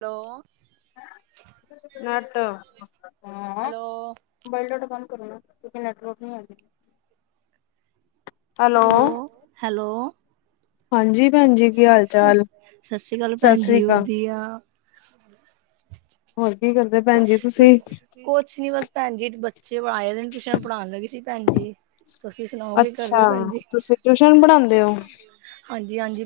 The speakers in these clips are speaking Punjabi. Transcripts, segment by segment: ਹੈਲੋ, ਨਾਟ ਹਾਂ ਹੈਲੋ। ਮੋਬਾਈਲ ਡਾਟਾ ਬੰਦ ਕਰੂ ਨਾ ਕਿਉਂਕ ਨੈਟਵਰਕ ਨਹੀਂ ਆ ਰੀ ਹੈਲੋ, ਹੈਲੋ ਹਾਂਜੀ ਭੈਣ ਜੀ ਕੀ ਹਾਲ ਸ ਚਾਲ ਸਤਿ ਸ੍ਰੀ ਅਕਾਲ ਸਤਿ ਭੈਣ ਸ੍ਰੀ ਜੀ ਅਕਾਲ। ਵਧੀਆ ਹੋਰ ਕੀ ਕਰਦੇ ਭੈਣ ਜੀ ਕੁ ਤੁਸੀਂ ਕੁਛ ਨੀ ਬਸ ਭੈਣ ਜੀ, ਬੱਚੇ ਆਏਨ ਟਿਊਸ਼ਨ ਪੜ੍ਹਾਉਣ ਲਗੀ ਸੀ ਭੈਣ ਜੀ ਤੁਸੀਂ ਸੁਣਾਓ ਕੀ ਕਰਦੇ ਅੱਛਾ ਹੋ ਭੈਣ ਜੀ ਤੁਸੀਂ ਟਿਊਸ਼ਨ ਪੜ੍ਹਾਉਂਦੇ ਹੋ। ਹਾਂਜੀ ਹਾਂਜੀ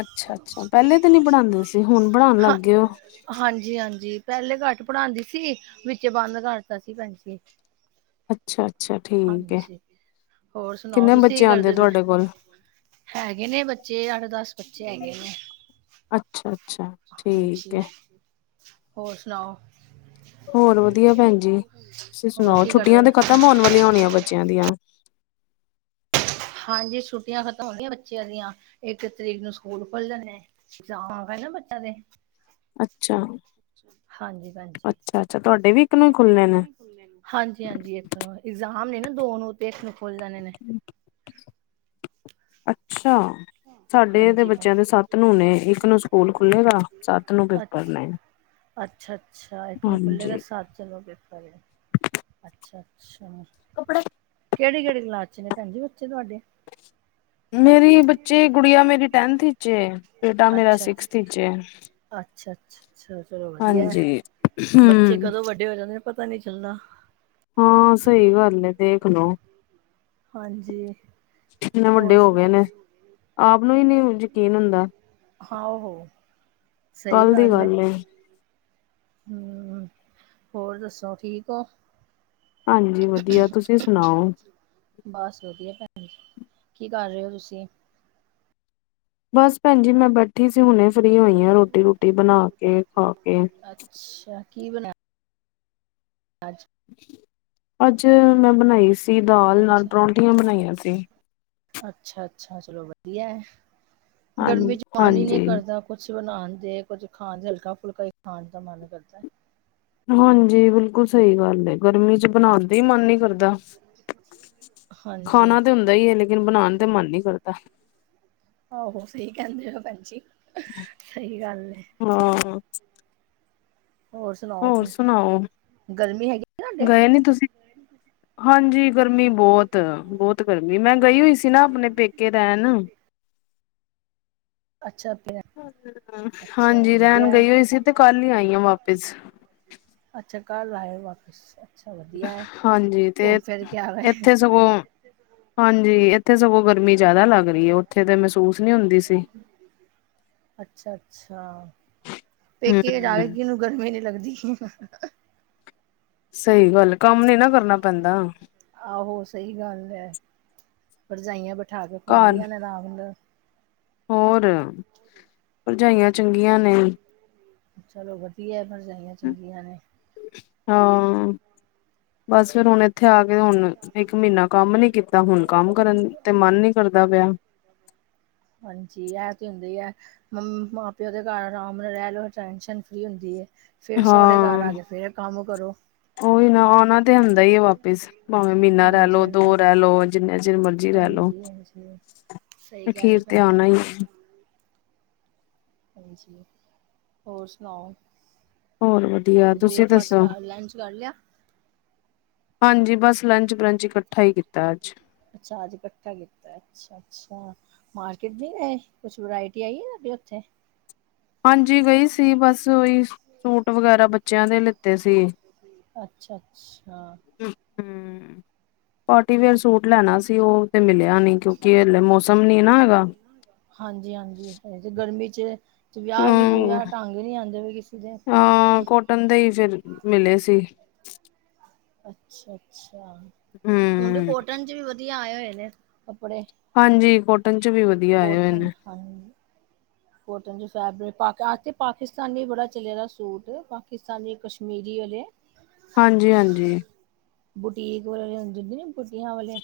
ਅੱਛਾ ਅੱਛਾ ਪਹਿਲੇ ਤਾਂ ਨੀ ਪਣਾਂਦੇ ਸੀ, ਹੁਣ ਪੜਾਉਣ ਲੱਗ ਗਏ ਉਹ ਹਾਂਜੀ ਹਾਂਜੀ ਪਹਿਲੇ ਘੱਟ ਪੜ੍ਹਾਉਂਦੀ ਸੀ, ਵਿੱਚੋ ਬੰਦ ਕਰਤਾ ਸੀ ਭੈਣ ਜੀ ਅੱਛਾ ਅੱਛਾ ਠੀਕ ਹੈ। ਹਾਂਜੀ, ਹੋਰ ਸੁਣਾਓ ਕਿੰਨੇ ਤੁਸੀਂ ਬੱਚੇ ਕੀ ਆਉਂਦੇ ਕਰਦੇ ਪਏ ਤੁਹਾਡੇ ਕੋਲ ਹੈਗੇ ਨੇ ਬੱਚੇ, ਅੱਠ ਦਸ ਬੱਚੇ ਹੈਗੇ ਨੇ ਅੱਛਾ ਅੱਛਾ ਠੀਕ ਹਾਂਜੀ, ਹੈ ਹੋਰ ਸੁਣਾਓ ਹੋਰ ਵਧੀਆ ਭੈਣ ਜੀ, ਤੁਸੀਂ ਹੋਰ ਸੁਣਾਓ ਕੀ ਕਰਦੇ ਛੁੱਟੀਆਂ ਤੇ ਪਏ? ਖ਼ਤਮ ਹੋਣ ਵਾਲੀਆਂ ਹੋਣੀਆਂ ਬੱਚਿਆਂ ਦੀਆਂ ਹਾਂਜੀ ਛੁੱਟੀਆਂ ਖਤਮ ਹੋਗਿਆਂ ਬੱਚੇਆਂ ਦੀਆ, ਇੱਕ ਤਰੀਕ ਨੂੰ ਸਕੂਲ ਖੁਲ ਜਾਣੇ ਐਗਜ਼ਾਮ ਆ ਗਏ ਨਾ ਬੱਚੇਆਂ ਦੇ ਅੱਛਾ। ਹਾਂਜੀ - ਭੈਣਜੀ--ਹੇਗੇ ਅੱਛਾ ਅੱਛਾ ਤੁਹਾਡੇ ਵੀ ਇੱਕ ਨੂੰ ਹੀ ਖੁੱਲਣੇ ਨੇ ਫਰੀ। ਹਾਂਜੀ-ਹਾਂਜੀ ਇੱਕ ਨੂੰ, ਇਗਜ਼ਾਮ ਨੇ ਨਾ ਦੋ ਨੂੰ, ਤੇ ਇਕ ਨੂੰ ਖੁਲ ਜਾਣੇ ਨੇ ਅੱਛਾ। ਸਾਡੇ ਏਦਰ ਹਾਂਜੀ ਭੈਣ ਬੱਚੇਆਂ ਦੇ ਸੱਤ ਨੂੰ ਹੋਨੇ, ਇੱਕ ਨੂੰ ਸਕੂਲ ਖੁੱਲੇਗਾ। ਸੱਤ ਨੂੰ ਪੇਪਰ ਨੇ ਅੱਛਾ-ਅੱਛਾ ਇੱਕ ਨੂੰ ਖੁੱਲ੍ਹੇਗਾ, ਹਾਂਜੀ ਸੱਤ ਨੂੰ ਪੇਪਰ ਅੱਛਾ-ਅੱਛਾ। ਕੇਹੜੀ-ਕੇਹੜੀ ਕਲਾਸ ਚ ਨੇ ਭੈਣ ਜੀ ਬੱਚੇ ਤੁਹਾਡੇ ਮੇਰੇ ਬੱਚੇ ਗੁੜੀਆਂ ਮੇਰੀ ਟੈਨਥ ਚ ਏ। ਬੇਟਾ ਮੇਰਾ ਅੱਛਾ ਅੱਛਾ ਸਿਕਸਥ ਚ ਏ ਅੱਛਾ, ਅੱਛਾ-ਅੱਛਾ ਚਲੋ ਵਧੀਆ ਹਾਂਜੀ ਬੱਚੇ ਹੂੰ ਕਦੋਂ ਵੱਡੇ ਹੋ ਜਾਂਦੇ ਨੇ ਪਤਾ ਨਹੀਂ ਚੱਲਦਾ ਹਾਂ, ਸਹੀ ਗੱਲ ਏ ਦੇਖ ਲਓ ਹਾਂਜੀ। ਹੋਰ ਹੋ ਗਏ ਸੁਣਾਓ ਨੇ ਵੀ ਆਪ ਨੂੰ ਹੀ ਨਹੀਂ, ਯਕੀਨ ਹੁੰਦਾ ਆਹੌ ਕੱਲ ਦੀ ਗੱਲ ਏ ਹਮ ਹੋਰ ਦੱਸੋ ਠੀਕ ਹੋ, ਹਾਂਜੀ ਵਧੀਆ ਤੁਸੀਂ ਸੁਣਾਓ ਬਸ ਵਧੀਆ ਭੈਣ ਜੀ, ਕੀ ਕਰ ਰਹੇ ਹੋ ਤੁਸੀਂ ਬਸ ਭੈਣ ਜੀ ਮੈਂ ਬੈਠੀ ਸੀ, ਹੁਣੇ ਫ੍ਰਰੀ ਹੋਈ ਆ, ਰੋਟੀ -ਰੂਟੀ ਬਣਾ ਕੇ, ਖਾ ਕੇ ਅੱਛਾ, ਕੀ ਬਣਾਆ ਅੱਜ ਅੱਜ ਮੈਂ ਬਣਾਈ ਸੀ ਦਾਲ, ਭੈਣ ਨਾਲ ਜੀ? ਪਰੋਂਂਠੀਆਂ ਬਣਾਈਆਂ ਸੀ ਅੱਛਾ-ਅੱਛਾ ਚਲੋ ਵਧੀਆ, ਹਾਂ ਗਰਮੀ ਚ ਮਨ ਈ ਨਈ ਹਾਂਜੀ ਕਰਦਾ ਕੁਛ ਬਣਾਣ ਦੇ ਕੁੱਝ ਖਾਣ ਦੇ ਹਲਕਾ -ਫੁਲਕਾ ਹੀ ਖਾਣ ਦਾ ਮਨ ਕਰਦਾ ਹਾਂਜੀ ਬਿਲਕੁਲ ਸਹੀ ਗੱਲ ਏ, ਗਰਮੀ ਚ ਬਣਾ ਨਈ ਮਨ ਨੀ ਕਰਦਾ। ਹਾਂਜੀ, ਖਾਣਾ ਤੇ ਹੁੰਦ ਹੁੰਦਾ ਏ, ਈ, ਆ ਲੇਕਿਨ ਬਣਾਣ ਤੇ ਮਨ ਨਈ ਕਰਦਾ ਆਹੋ ਸਹੀ ਕੈਹਿੰਦੇ ਹੋ ਭੈਣ ਜੀ। ਸਹੀ ਗੱਲ ਏ ਹਾਂ। ਸੁਣਾਓ ਹੋਰ ਫਿਰ ਸੁਣਾਓ। ਗਰਮੀ ਹੈਗੀ ਤੁਹਾਡੇ? ਗਏ ਨੀ ਤੁਸੀਂ ਹਾਂਜੀ ਗਰਮੀ ਬੋਤ -ਬੋਤ ਗਰਮੀ, ਮੈਂ ਗਈ ਹੋਈ ਸੀ, ਨਾ ਆਪਣੇ ਪੇਕੇ ਰੈਹਣ ਅੱਛਾ ਆਪਣੇ, ਹਾਂਜੀ ਰੈਣ ਗਈ ਹੋਈ ਸੀ, ਤੇ ਕੱਲ ਈ ਆਈ ਆ ਵਾਪਿਸ। ਅੱਛਾ ਕੱਲ ਆਏ ਵਾਪਸ ਅੱਛਾ ਵਧੀਆ ਏ, ਘੁੰਮ -ਫਿਰ ਕੇ ਆ ਗਏ, ਹੁ ਹਾਂਜੀ ਏਥੇ ਸਗੋਂ ਗਰਮੀ ਜ਼ਾਦਾ ਲੱਗ ਰਹੀ ਏ, ਓਥੇ ਤੇ ਮਹਿਸੂਸ ਨਈ ਹੁੰਦੀ ਸੀ। ਅੱਛਾ -ਅੱਛਾ ਪੇਕੇ ਹੂੰ ਜਾਵੇ ਕਿ, ਗਰਮੀ ਨਈ ਲੱਗਦੀ ਹ ਸਹੀ ਗੱਲ ਕੰਮ ਨੀ ਨਾ ਕਰਨਾ ਪੈਂਦਾ। ਆਹੋ ਸਹੀ ਗੱਲ ਐ, ਪਰਜਾਈਆਂ ਬਿਠਾ ਕੇ ਘਰ ਖਵਾਉਂਦੀਆਂ ਨੇ ਆਰਾਮ ਨਾਲ। ਹੋਰ ਪਰਜਾਈਆਂ ਚੰਗੀਆਂ ਨੇ, ਚਲੋ ਵਧੀਆ ਪਰਜਾਈਆਂ ਚੰਗੀਆਂ ਨੇ, ਹਾਂ--ਬਸ ਫੇਰ ਹੁਣ ਉੱਥੇ ਆ ਕੇ ਹੁਣ ਇੱਕ ਮਹੀਨਾ ਕੰਮ ਨੀ ਕੀਤਾ ਹੁਣ ਕੰਮ ਕਰਨ ਤੇ ਮਨ ਨੀ ਕਰਦਾ ਪਿਆ। ਹਾਂਜੀ ਇਹ ਤੇ ਹੁੰਦਾ ਹੀ ਹੈ। ਮੰ ਮਾਂ ਪਿਓ ਦੇ ਘਰ ਆਰਾਮ ਨਾਲ ਰਹਿ ਲਓ ਟੈਨਸ਼ਨ ਫ੍ਰਰੀ ਹੁੰਦੀ ਹੈ। ਫਿਰ ਸਹੁਰੇ ਘਰ ਹਾਂ ਆ ਕੇ ਫੇਰ ਕੰਮ ਕਰੋ ਉਹੀ ਨਾ ਆਉਣਾ ਤੇ ਹੁੰਦਾ ਹੀ ਹੈ ਵਾਪਿਸ ਭਾਵੇਂ ਮਹੀਨਾ ਰਹਿ ਹਾਂਜੀ ਲੋ ਦੋ ਹਾਂਜੀ ਰਹਿ ਲੋ ਜਿੰਨਾ ਚਿਰ ਮਰਜ਼ੀ ਰਹਿ ਲੋ ਅੱਛਾ ਅਖੀਰ ਤੇ ਆਉਣਾ ਹੀ ਹਾਂਜੀ ਹੋਰ ਸੁਣਾਓ ਹੋਰ ਵਧੀਆ ਤੁਸੀਂ ਦੱਸੋ ਬ੍ਰੇਕਫਾਸਟ ਲੰਚ ਕਰ ਲਿਆ? ਹਾਂਜੀ ਬਸ ਲੰਚ ਬਰੰਚ ਇਕੱਠਾ ਹੀ ਕੀਤਾ ਅੱਜ ਅੱਛਾ ਅੱਜ ਇਕੱਠਾ ਕੀਤਾ ਅਛ ਅੱਛਾ ਮਾਰਕੀਟ ਨੀ ਗਏ ਕੁਛ ਵਰਾਇਟੀ ਆਈ ਤੁਹਾਡੇ ਉੱਥੇ ਹਾਂਜੀ ਗਈ ਸੀ ਬਸ ਉਹੀ ਸੂਟ ਵਗੈਰਾ ਬੱਚਿਆਂ ਦੇ ਲਿੱਤੇ ਸੀ ਅੱਛਾ- ਅੱਛਾ -ਅੱਛਾ ਹਮ ਹੂੰ, ਪਾਰਟੀਵੇੇਅਰ ਸੂਟ ਲੈਣਾ ਸੀ ਉਹ ਤੇ ਮਿਲਿਆ ਨਹੀਂ ਕਿਉਂਕਿ ਹਲੇ ਮੌਸਮ ਨੀ ਨਾ ਹੈਗਾ। ਹਾਂਜੀ ਹਾਂਜੀ ਐ ਤੇ ਗਰਮੀ 'ਚ ਤੇ ਵਿਆਹ ਵਿੱਚ ਹਮ ਵਿਆਹ ਢੰਗ ਨੀ ਆਉਂਦੇ ਕਿਸੇ ਦੇ, ਹਾਂ ਕੋਟਨ ਦੇ ਹੀ ਫਿਰ ਮਿਲੇ ਸੀ ਅੱਛਾ ਅੱਛਾ ਹੁਣ ਤੇ ਹਮ ਕੋਟਨ 'ਚ ਵੀ ਵਧੀਆ ਆਏ ਹੋਏ ਨੇ ਕੱਪੜੇ ਹਾਂਜੀ ਕੋਟਨ 'ਚ ਵੀ ਵਧੀਆ ਆਏ ਹੋਏ ਕੋਟਨ ਨੇ ਹਾਂਜੀ ਕੋਟਨ 'ਚ ਫੈਬਰਿਕ ਐਤਕੀ ਪਾਕਿਸਤਾਨੀ ਬੜਾ ਚਲਿਆ ਦਾ ਸੂਟ ਪਾਕਿਸਤਾਨੀ ਕਸ਼ਮੀਰੀ ਵਾਲੇ ਹਾਂਜੀ -ਹਾਂਜੀ ਬੁਟੀਕ ਵਾਲੇ ਲੈਣ ਜਾਂਦੇ ਨੇ ਬੂਟੀਆਂ ਵਾਲੇ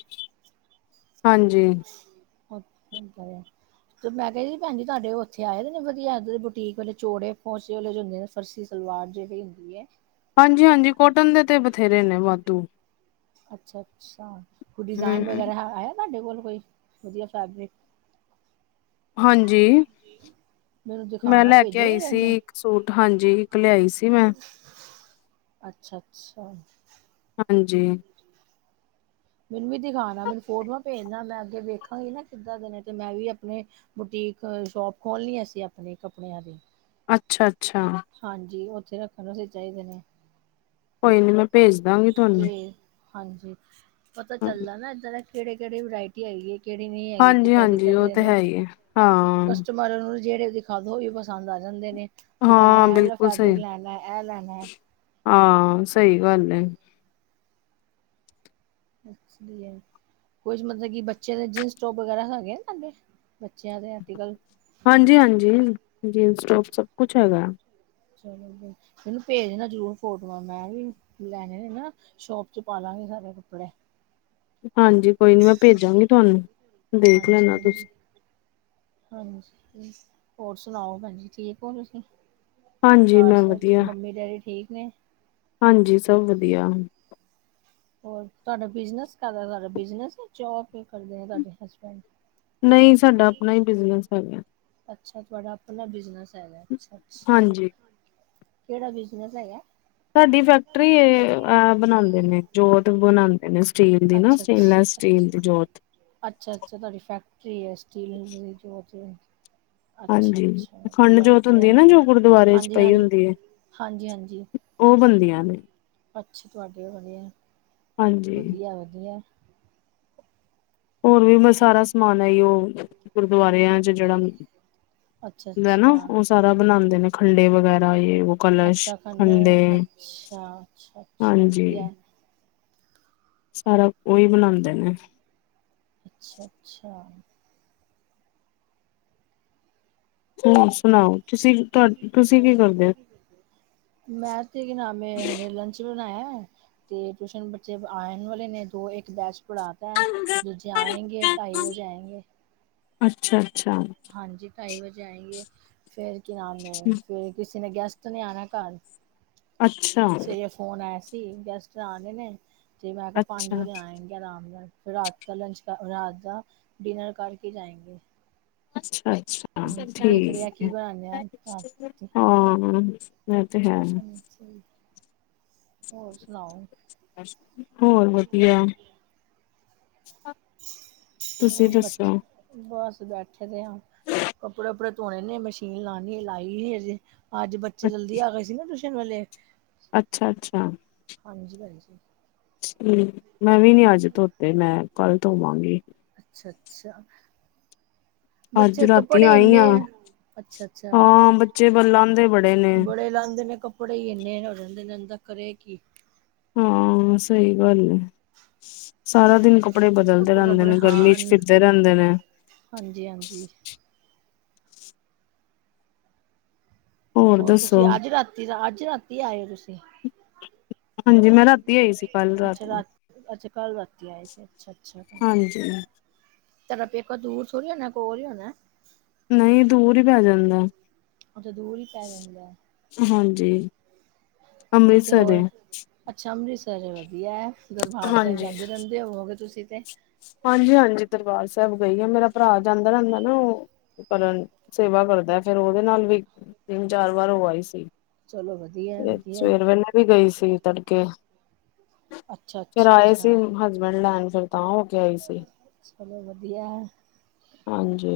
ਹਾਂਜੀ ਹੋਰ ਕੀ ਹੁੰਦਾ ਆ ਤੇ ਮੈਂ ਕਿਹਾ ਜੀ ਭੈਣ ਜੀ ਤੁਹਾਡੇ ਉੱਥੇ ਆਏ ਨੇ ਵਧੀਆ ਇੱਧਰ ਬੁਟੀਕ ਵਾਲੇ ਚੋੜ ਪੋਚੇ ਵਾਲੇ ਜੋ ਹੁੰਦੇ ਨੇ ਫਰਸੀ ਸਲਵਾਰ ਜਿਹੜੀ ਹੁੰਦੀ ਹੈ। ਹਾਂਜੀ ਹਾਂਜੀ ਕੋਟਨ ਦੇ ਤੇ ਬਥੇਰੇ ਨੇ ਵਾਧੂ ਅੱਛਾ ਅੱਛਾ ਕੋਈ ਡਿਜ਼ਾਇਨ ਹਮ ਵਗੈਰਾ ਹੈ ਆਇਆ ਤੁਹਾਡੇ ਕੋਲ ਕੋਈ ਵਧੀਆ ਫੈਬਰਿਕ? ਹਾਂਜੀ ਮੈਨੂੰ ਮੈਂ ਦਿਖਾਣਾ ਲੈ ਕੇ ਆਈ ਭੇਜੋਗੇ ਸੀ ਇੱਕ ਸੂਟ ਹਾਂਜੀ ਇੱਕ ਲਿਆਈ ਸੀ। ਮੈਂ ਅੱਛਾ ਅੱਛਾ, ਅੱਛਾ ਹਾਂਜੀ, ਮੈਨੂੰ ਵੀ ਦਿਖਾਉਣਾ ਮੈਨੂੰ ਫੋਟੋਆਂ ਭੇਜਨਾ ਮੈਂ ਅੱਗੇ ਵੇਖਾਂਗੀ ਨਾ ਕਿੱਦਾਂ ਦੇ ਨੇ ਤੇ ਮੈਂ ਵੀ ਆਪਣੇ ਬੁਟੀਕ ਸ਼ੋਪ ਖੋਲਣੀ ਅਸੀਂ ਆਪਣੇ ਕੱਪੜਿਆਂ ਦੀ ਅੱਛਾ ਅੱਛਾ, ਅੱਛਾ ਹਾਂਜੀ ਉੱਥੇ ਰੱਖਣ ਵਾਸਤੇ ਚਾਹੀਦੇ ਨੇ ਕੋਈ ਨੀ, ਮੈਂ ਭੇਜ ਦਾਂਗੀ ਤੁਹਾਨੂੰ। ਤੇ ਹਾਂਜੀ, ਪਤਾ ਚੱਲਦਾ ਨਾ, ਏਧਰ ਕਿਹੜੇ- ਕਿਹੜੀ ਵਰਾਇਟੀ ਹੈਗੀ ਹੈ ਏ ਕਿਹੜੀ, ਨਹੀਂ ਹੈਗੀ, ਹਾਂਜੀ ਕਿੱਦਾਂ ਹਾਂਜੀ ਕਿੱਦਾਂ ਉਹ ਤੇ ਨੇ ਹੈ ਹੀ ਹੈ ਹਾਂ ਕਸਮ ਪਰ ਉਹ, ਜਿਹੜੇ ਦਿਖਾ ਦੋ, ਉਹੀ ਪਸੰਦ ਆ ਜਾਂਦੇ ਨੇ ਉਹ ਕਹਿੰਦੇ ਨੇ, ਹਾਂ ਏਹ ਵਾਲਾ ਬਿਲਕੁਲ ਸਹੀ ਫੈਬਰਿਕ ਲੈਣਾ ਐ ਲੈਣਾ ਹਾਂ, ਸਹੀ ਗੱਲ ਐ। ਅੱਛਾ ਲਿਆ ਕੁਝ ਮਤਲਬ ਕਿ, ਬੱਚੇ ਦੇ ਜੀਨਸ ਟੋਪ ਵਗੈਰਾ ਹੈਗੇ, ਸਾਡੇ ਬੱਚਿਆਂ ਦੇ ਆਟੀਕਲ-? ਹਾਂਜੀ- ਹਾਂਜੀ ਜੀਨਸ- ਟੋਪ ਸਭ ਕੁਛ ਹੈਗਾ। ਚਲੋ, ਫਿਰ ਮੈਨੂੰ ਭੇਜ ਦੇਣਾ ਜਰੂਰ, ਫੋਟੋਆਂ ਮੈਂ ਵੀ, ਲੈਣੇ ਨੇ ਨਾ, ਸ਼ੋਪ ਚ ਪਾਾਲਾਂਗੇ ਸਾਰੇ ਕੱਪੜੇ ਹਾਂਜੀ ਕੋਈ ਨਈ, ਮੈਂ ਭੇਜਾਂਗੀ ਤੁਹਾਨੂੰ ਦੇਖ ਹਾਂਜੀ ਲੈਣਾ ਤੁਸੀਂ ਹਾਂਜੀ ਹਾਂਜੀ, ਹੋਰ ਸੁਣਾਓ, ਭੈਣ ਜ ਠੀਕ ਹੋ ਤੁਸੀਂ? ਹਾਂਜੀ ਹਾਂ ਮੈਂ ਸਚ, ਵਧੀਆ ਮੰਮੀ-ਡੈਡੀ ਠੀਕ ਨੇ? ਹਾਂਜੀ, ਸਭ ਵਧੀਆ। ਹੋਰ ਤੁਹਾਡਾ ਬਿਜਨਸ, ਕਰਦਾ ਤੁਹਾਡਾ ਬਿਜਨਸ ਜੋਬ, ਕਰਦੇ ਆ ਤੁਹਾਡੇ ਹਸਬੈਂਡ ਨਹੀਂ ਸਾਡਾ, ਆਪਣਾ ਹੀ ਬਿਜਨਸ ਹੈਗਾ। ਅੱਛਾ, ਤੁਹਾਡਾ ਆਪਣਾ ਬਿਜਨਸ ਹੈਗਾ, ਅੱਛਾ-ਅੱਛਾ ਹਾਂਜੀ ਕਿਹੜਾ, ਬਿਜਨਸ ਹੈਗਾ? ਸਾਡੀ ਫੈਕਟਰੀ, ਬਣਾਂਦੇ ਨੇ ਜੋਤ ਬਣਾਦੇ ਨੇ, ਸਟੀਲ ਦੀ ਨਾ ਅੱਛਾ ਸਟੇਨਲੈਸ। ਅੱਛਾ ਸਟੀਲ, ਦੀਂ ਜੋਤ। ਅੱਛਾ- ਅੱਛਾ ਤੁਹਾਡੀ ਫੈਕਟਰੀ ਹੈ, ਸਟੀਲ ਜੋ ਅੱਛਾ ਹਾਂਜੀ, ਅੱਛਾ ਅਖੰਡ ਵਧੀਆ ਜੋਤ ਵਧੀਆ ਹੁੰਦੀ ਹੈ ਨਾ, ਜੋ ਗੁਰਦੁਆਰੇ ਚ ਹਾਂਜੀ ਪਈ, ਹਾਂਜੀ ਹੁੰਦੀ ਹੈ। ਹਾਂਜੀ ਉਹ, ਬਣਦੀਆਂ ਨੇ। ਅੱਛੇ, ਤੁਹਾਡੇ ਵਧੀਆ, ਹਾਂਜੀ ਵਧੀਆ- ਵਧੀਆ ਹੋਰ ਵੀ ਸਾਰਾ ਸਮਾਨ, ਉਹਓਂ ਗੁਰਦੁਆਰਿਆਂ ਚ, ਜਿਹੜਾ ਅੱਛਾ ਹੁੰਦਾ ਨਾ, ਅੱਛਾ ਉਹ ਸਾਰਾ ਬਣਾਦੇ ਨੇ, ਖੰਡੇ, ਵਗੈਰਾ ਜੇ ਉਹ ਕਲਸ਼, ਅੱਛਾ ਖੰਡ ਖੰਡੇ, ਅੱਛਾ, ਅੱਛਾ -ਅੱਛਾ ਹਾਂਜੀ ਵਧੀਆ। ਸਾਰਾ, ਉਹੀ ਬਣਾਦੇ ਨੇ ਅੱਛਾ- ਅੱਛਾ। ਹੋਰ ਸੁਣਾਓ, ਤੁਸੀਂ- ਤੁਸੀਂ ਕੀ ਕਰਦੇ ਹੋ? ਮੈਂ ਤੇ ਕੀ ਨਾ ਨਾਮ, ਹੁਣੇੇ ਲੰਚ ਬਣਾਇਆ। ਤੇ ਟਿਊਸ਼ਨ ਬੱਚੇ, ਆਣ ਵਾਲੇ ਨੇ ਦੋ ਇੱਕ, ਬੈਚ ਪੜਾ ਦੂਜੇ, ਆਏਂਗੇ ਢਾਈ ਵਜੇ, ਆਏਂ ਗੇ ਅੱਛਾ -ਅੱਛਾ ਹਾਂਜੀ, ਢਾਈ ਵਜੇ ਆਏ ਗੇ, ਫੇਰ ਕੀ ਨਾਮ ਹੈ ਫੇਰ ਕਿਸੇ ਨੇ ਗੈਸਟ ਨੇ, ਆਣਾ ਘਰ। ਅੱਛਾ, ਸਵੇਰੇ ਫੋਨ ਆਇਆ ਸੀ, ਗੈਸਟ ਆਣੇ ਨੇ ਤੇ ਮੈਂ ਕਿਹਾ? ਪੰਜ ਅੱਛਾ ਵਜੇ ਆਏਗੇ ਆਰਾਮ ਨਾਲ? ਫਿਰ ਰਾਤ ਦ, ਦਾ ਡਿਨਰ ਕਰਕੇ ਜਾਏਂਗੇ। ਅੱਛਾ -ਅੱਛਾ ਦੇਖਦੇ ਆ ਠੀਕ ਕੀ ਹੈ। ਬਣਾਨੇ ਆ ਰਾਤ ਹਾਂ, ਇਹ ਤੇ ਹੈ। ਹਾਂਜੀ ਹੋਰ, ਸੁਣਾਓ? ਅਛਾ [inaudible] ਹੋਰ ਵਧੀਆ, ਤੁਸੀਂ ਬੱਚ ਦੱਸੋ? ਬਸ ਬੈਠੇ ਦੇ ਆ, ਕੱਪੜੇ- ਕੁਪੜੇ ਧੋਣੇ ਨੇ, ਮਸ਼ੀਨ ਲਾਣੀ ਲਾਈ ਅੱਜ ਬੱਚੇ, ਜਲਦੀ ਆ ਗਏ ਸੀ ਨਾ, ਟਿਊਸ਼ਨ ਵਾਲੇ ਅੱਛਾ -ਅੱਛਾ। ਹਾਂਜੀ-ਹਾਂਜੀ। ਠੀਕ, ਮੈਂ ਵੀ ਨੀ ਅੱਜ ਧੋਤੇ, ਮੈਂ ਕੱਲ ਧੋਵਾਂਗੀ। ਅੱਛਾ ਅੱਛਾ, ਅੱਜ ਬੱਚੇ ਰਾਤੀ ਕੱਪੜੇ ਆਈ ਇੰਨੇ ਆ ਅੱਛਾ ਅੱਛਾ, ਹਾਂ ਬੱਚੇ ਬਲਾਂਦੇ ਬੜੇ ਨੇ ਬੜੇ ਲਾਂਦੇ ਨੇ ਕੱਪ ਥੋੜ੍ਹ ਹੀ ਇੰਨੇ ਰਿੰਦੇ ਨ ਕਰੇ ਕੀ [unintelligible] ਹਾਂ ਸਹੀ ਗੱਲ ਐ। ਸਾਰਾ ਦਿਨ ਕੱਪੜੇ ਬਦਲਦੇ ਕੱਪੋ ਰਹਿੰਦੇ ਕੱਪੜੇ ਨੇ, ਗਰਮੀ ਹਾਂ ਚ ਫਿਰਦੇ ਰਹਿੰਦੇ ਨੇ। ਹਾਂਜੀ ਹਾਂਜੀ। ਹੋਰ ਤੁਸੀਂ ਅੱਜ ਰਾਤੀ ਦਾ, ਅੱਜ ਰਾਤੀ ਆਏ ਹੋ ਤੁਸੀਂ? ਹਾਂਜੀ ਮੈਂ ਰਾਤੀ ਆਈ ਸੀ, ਕੱਲ ਰਾਤ ਅੱਛਾ ਨੂੰ। ਰਾ ਅੱਛਾ ਕੱਲ ਰਾਤੀਂ ਆਏ ਸੀ। ਅੱਛਾ ਅੱਛਾ, ਹਾਂਜੀ ਤੁਹਾਡੇ ਪੇਕਾ ਦੂਰ ਥੋੜ੍ਹੀ ਹੋਣਾ, ਕੋਲ ਹੀ ਹੋਣਾ। ਨਹੀਂ ਦੂਰ ਹੀ ਪੈ ਜਾਂਦਾ। ਅੱਛਾ ਦੂਰ ਹੀ ਪੈ ਜਾਂਦਾ ਹੈ ਹਾਂਜੀ। ਕਿਥੇ ਅੰਮ੍ਰਿਤਸਰ ਏ ਹੋਰ! ਅੱਛਾ ਅੰਮ੍ਰਿਤਸਰ ਐਹ, ਵਧੀਆ ਹੈ। ਦਰਬਾਰ ਸਾਹਿਬ ਹਾਂਜੀ ਜਾਂਦੇ ਰਹਿੰਦੇ ਹੋਵੋਗੇ ਤੁਸੀਂ ਤੇ। ਹਾਂਜੀ ਹਾਂਜੀ, ਦਰਬਾਰ ਸਾਹਿਬ ਗਈ ਆ, ਮੇਰਾ ਭਰਾ ਜਾਂਦਾ ਰਹਿੰਦਾ ਨਾ ਉਹ ਕਰਨ, ਸੇਵਾ ਕਰਦਾ ਫੇਰ ਉਹਦੇ ਨਾਲ ਵੀ ਤਿੰਨ ਚਾਰ ਵਾਰ ਹੋ ਆਈ ਸੀ। ਚਲੋ ਵਧੀਆ ਫੇਰ, ਵਧੀਆ ਸਵੇਰ ਵੇਲੇ ਵੀ ਗਈ ਸੀ, ਤੜਕੇ। ਅੱਛਾ ਫਿਰ ਅੱਛਾ ਆਏ ਸੀ ਅੱਛਾ ਹਸਬੈਂਡ ਲੈਣ, ਫਿਰ ਤਾਂ ਉਹ ਚਲੋ ਵਧੀਆ ਐ ਹਾਂਜੀ।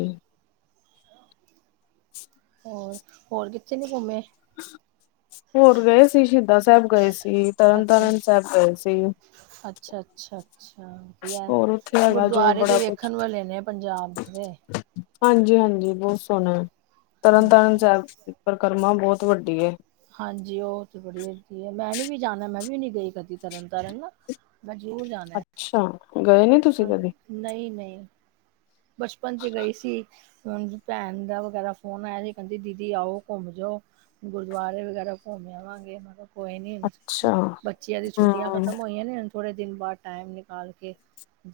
[unintelligible] ਹੋਰ, ਹੋਰ ਕਿੱਥੇ ਨੀ ਘੁੰਮੇ? ਹੋਰ ਗਏ ਸੀ, ਸ਼ਹੀਦ ਸਾਹਿਬ ਗਏ ਸੀ, ਤਰਨ ਅੱਛਾ ਤਾਰਨ ਸਾਹਿਬ ਗਏ ਸੀ। ਅੱਛਾ ਅੱਛਾ। ਅੱਛਾ, ਵਧੀਆ ਹੋਰ ਉੱਥੇ ਹੈਗਾ ਜੋ ਗੁਰਦੁਆਰੇ ਤੇ ਬੜਾ ਕੁਛ ਵੇਖਣ ਵਾਲੇ ਨੇ ਪੰਜਾਬ ਦੇ। ਹਾਂਜੀ ਹਾਂਜੀ ਬਹੁਤ ਸੋਹਣਾ ਹੈ, ਤਰਨ ਤਾਰਨ ਹਾਂਜੀ ਸਾਹਿਬ ਦੀ ਪਰਿਕਰਮਾ ਬਹੁਤ ਵੱਡੀ ਏ। ਹਾਂਜੀ ਉਹ ਤੇ ਬੜੀ ਵਡੀ ਏ। ਮੈਂਨੇ ਵੀ ਜਾਣਾ ਮੈਂ ਵੀ ਨਹੀ ਗਈ ਕਦੀ ਤਰਨ ਤਾਰਨ ਨਾ। ਮੈਂ ਜ਼ੂਰੂਰ ਜਾਣਾ ਹੈ। ਅੱਛਾ! ਗਏ ਨੀ? ਤੁਸੀਂ ਹਾਂ ਕਦੇ? ਨਹੀਂ ਨਹੀਂ ਬਚਪਨ ਦੀ ਗਈ ਸੀ। ਭੈਣ ਦਾ ਵਗੈਰਾ ਫੋਨ ਆਇਆ ਸੀ, ਕਹਿੰਦੀ ਦੀਦੀ ਆਓ ਘੁੰਮ ਜੋ। ਗੁਰਦੁਆਰੇ ਵਗੈਰਾ ਘੁੰਮਿ ਆਵਾਂਗੇ। ਮਤਲਬ ਕੋਈ ਨੀ, ਅੱਛਾ, ਬੱਚਿਆਂ ਦੀਆਂ ਛੁੱਟੀਆਂ ਹੂੰ, ਖਤਮ ਹੋਈਆਂ ਨੇ ਹ ਥੋੜ੍ਹੇ ਦਿਨ ਬਾਅਦ ਟਾਈਮ ਨਿਕਾਲ ਕੇ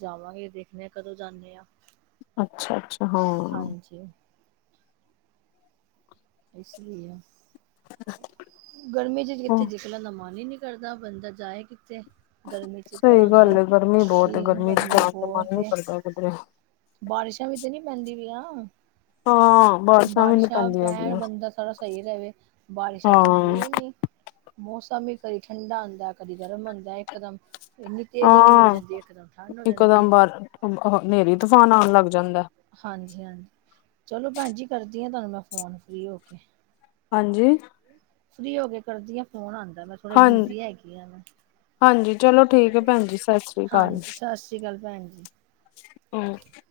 ਜਾਵਾਂਗੇ ਦੇਖਨੇ ਹਾਂ ਕਦੋਂ ਜਾਂਨੇ ਆਂ। ਅੱਛਾ ਅਛਾ। ਹਾਂਜੀ। ਇਸ ਲਈ ਆ, ਗਰਮੀ ਚ ਹਾਂ, ਕਿੱਥੇ ਨਿਕਲਣ ਦਾ ਮਨ ਹੀ ਨੀ ਡਰਦਾ ਬੰਦਾ ਜਾਏ ਕਿੱਥੇ? ਗਰਮੀ ਚ ਤੇ ਸਹੀ ਗੱਲ ਆਉਂਦਾ ਹੈ, ਗਰਮੀ ਬਹੁਤ ਐ, ਕਿ ਗਰਮੀ ਚ ਜਾਣ ਦਾ ਮਨ ਬਹੁਤ ਨਹੀਂ ਏ, ਕਰਦਾ ਕਿਧਰੇ। ਬਾਰਿਸ਼ਾਂ ਵੀ ਤਾਂ ਨਹੀਂ ਪੈਂਦੀ ਪਇਆਂ। ਹਾਂ, ਬ ਬਾਰਿਸ਼ਾਂ ਪੈਣ ਬੰਦਾ ਸਾਰਾ ਸਹੀ ਰਵੇ। ਬਾਰਿਸ਼ਾਂ ਪੈਂਦੀਆਂ ਹੀ ਨਹੀਂ। ਮੌਸਮ ਹੀ ਕਦੀ ਠੰਢਾ ਹਉਂਦਾ, ਕਦੀ ਗਰਮ ਹੁੰਦਾ ਇਕਦਮ ਇੰਨੀ ਤੇਜ਼ ਗਰਮੀ ਹੋ ਹਾਂ-ਹਾਂ, ਜਾਂਦੀ ਹੈ, ਫਿਰ ਠੰਡ ਹੋ ਜਾਂਦੀ ਹੈ। ਇੱਕਦਮ ਬਾਰ ਹਨੇਰੀ ਤੂਫਾਨ ਆਉਣ ਲੱਗ ਜਾਂਦਾ। ਹਾਂਜੀ ਹਾਂਜੀ! ਚਲੋ ਭੈਣ ਜੀ ਕਰਦੀ ਆਂ ਤੁਹਾਨੂੰ ਮੈਂ ਫੋਨ ਫ੍ਰੀ ਹੋ ਕੇ। ਹਾਂਜੀ ਫਰੀ ਹੋ ਕੇ ਕਰਦੀ ਹਾਂ। ਫ਼ੋਨ ਆਉਂਦਾ ਮੈਂ ਥੋੜਾ ਹਾਂ ਬਿਜ਼ੀ ਹੈਗੀ ਹਾਂ। ਮੈਂ- ਹਾਂਜੀ ਚਲੋ ਠੀਕ ਹੈ ਭੈਣ ਜੀ ਸਤਿ ਸ਼੍ਰੀ ਅਕਾਲ ਹਾਂਜੀ ਸਤਿ ਸ਼੍ਰੀ ਅਕਾਲ ਭੈਣ ਜੀ [unintelligible]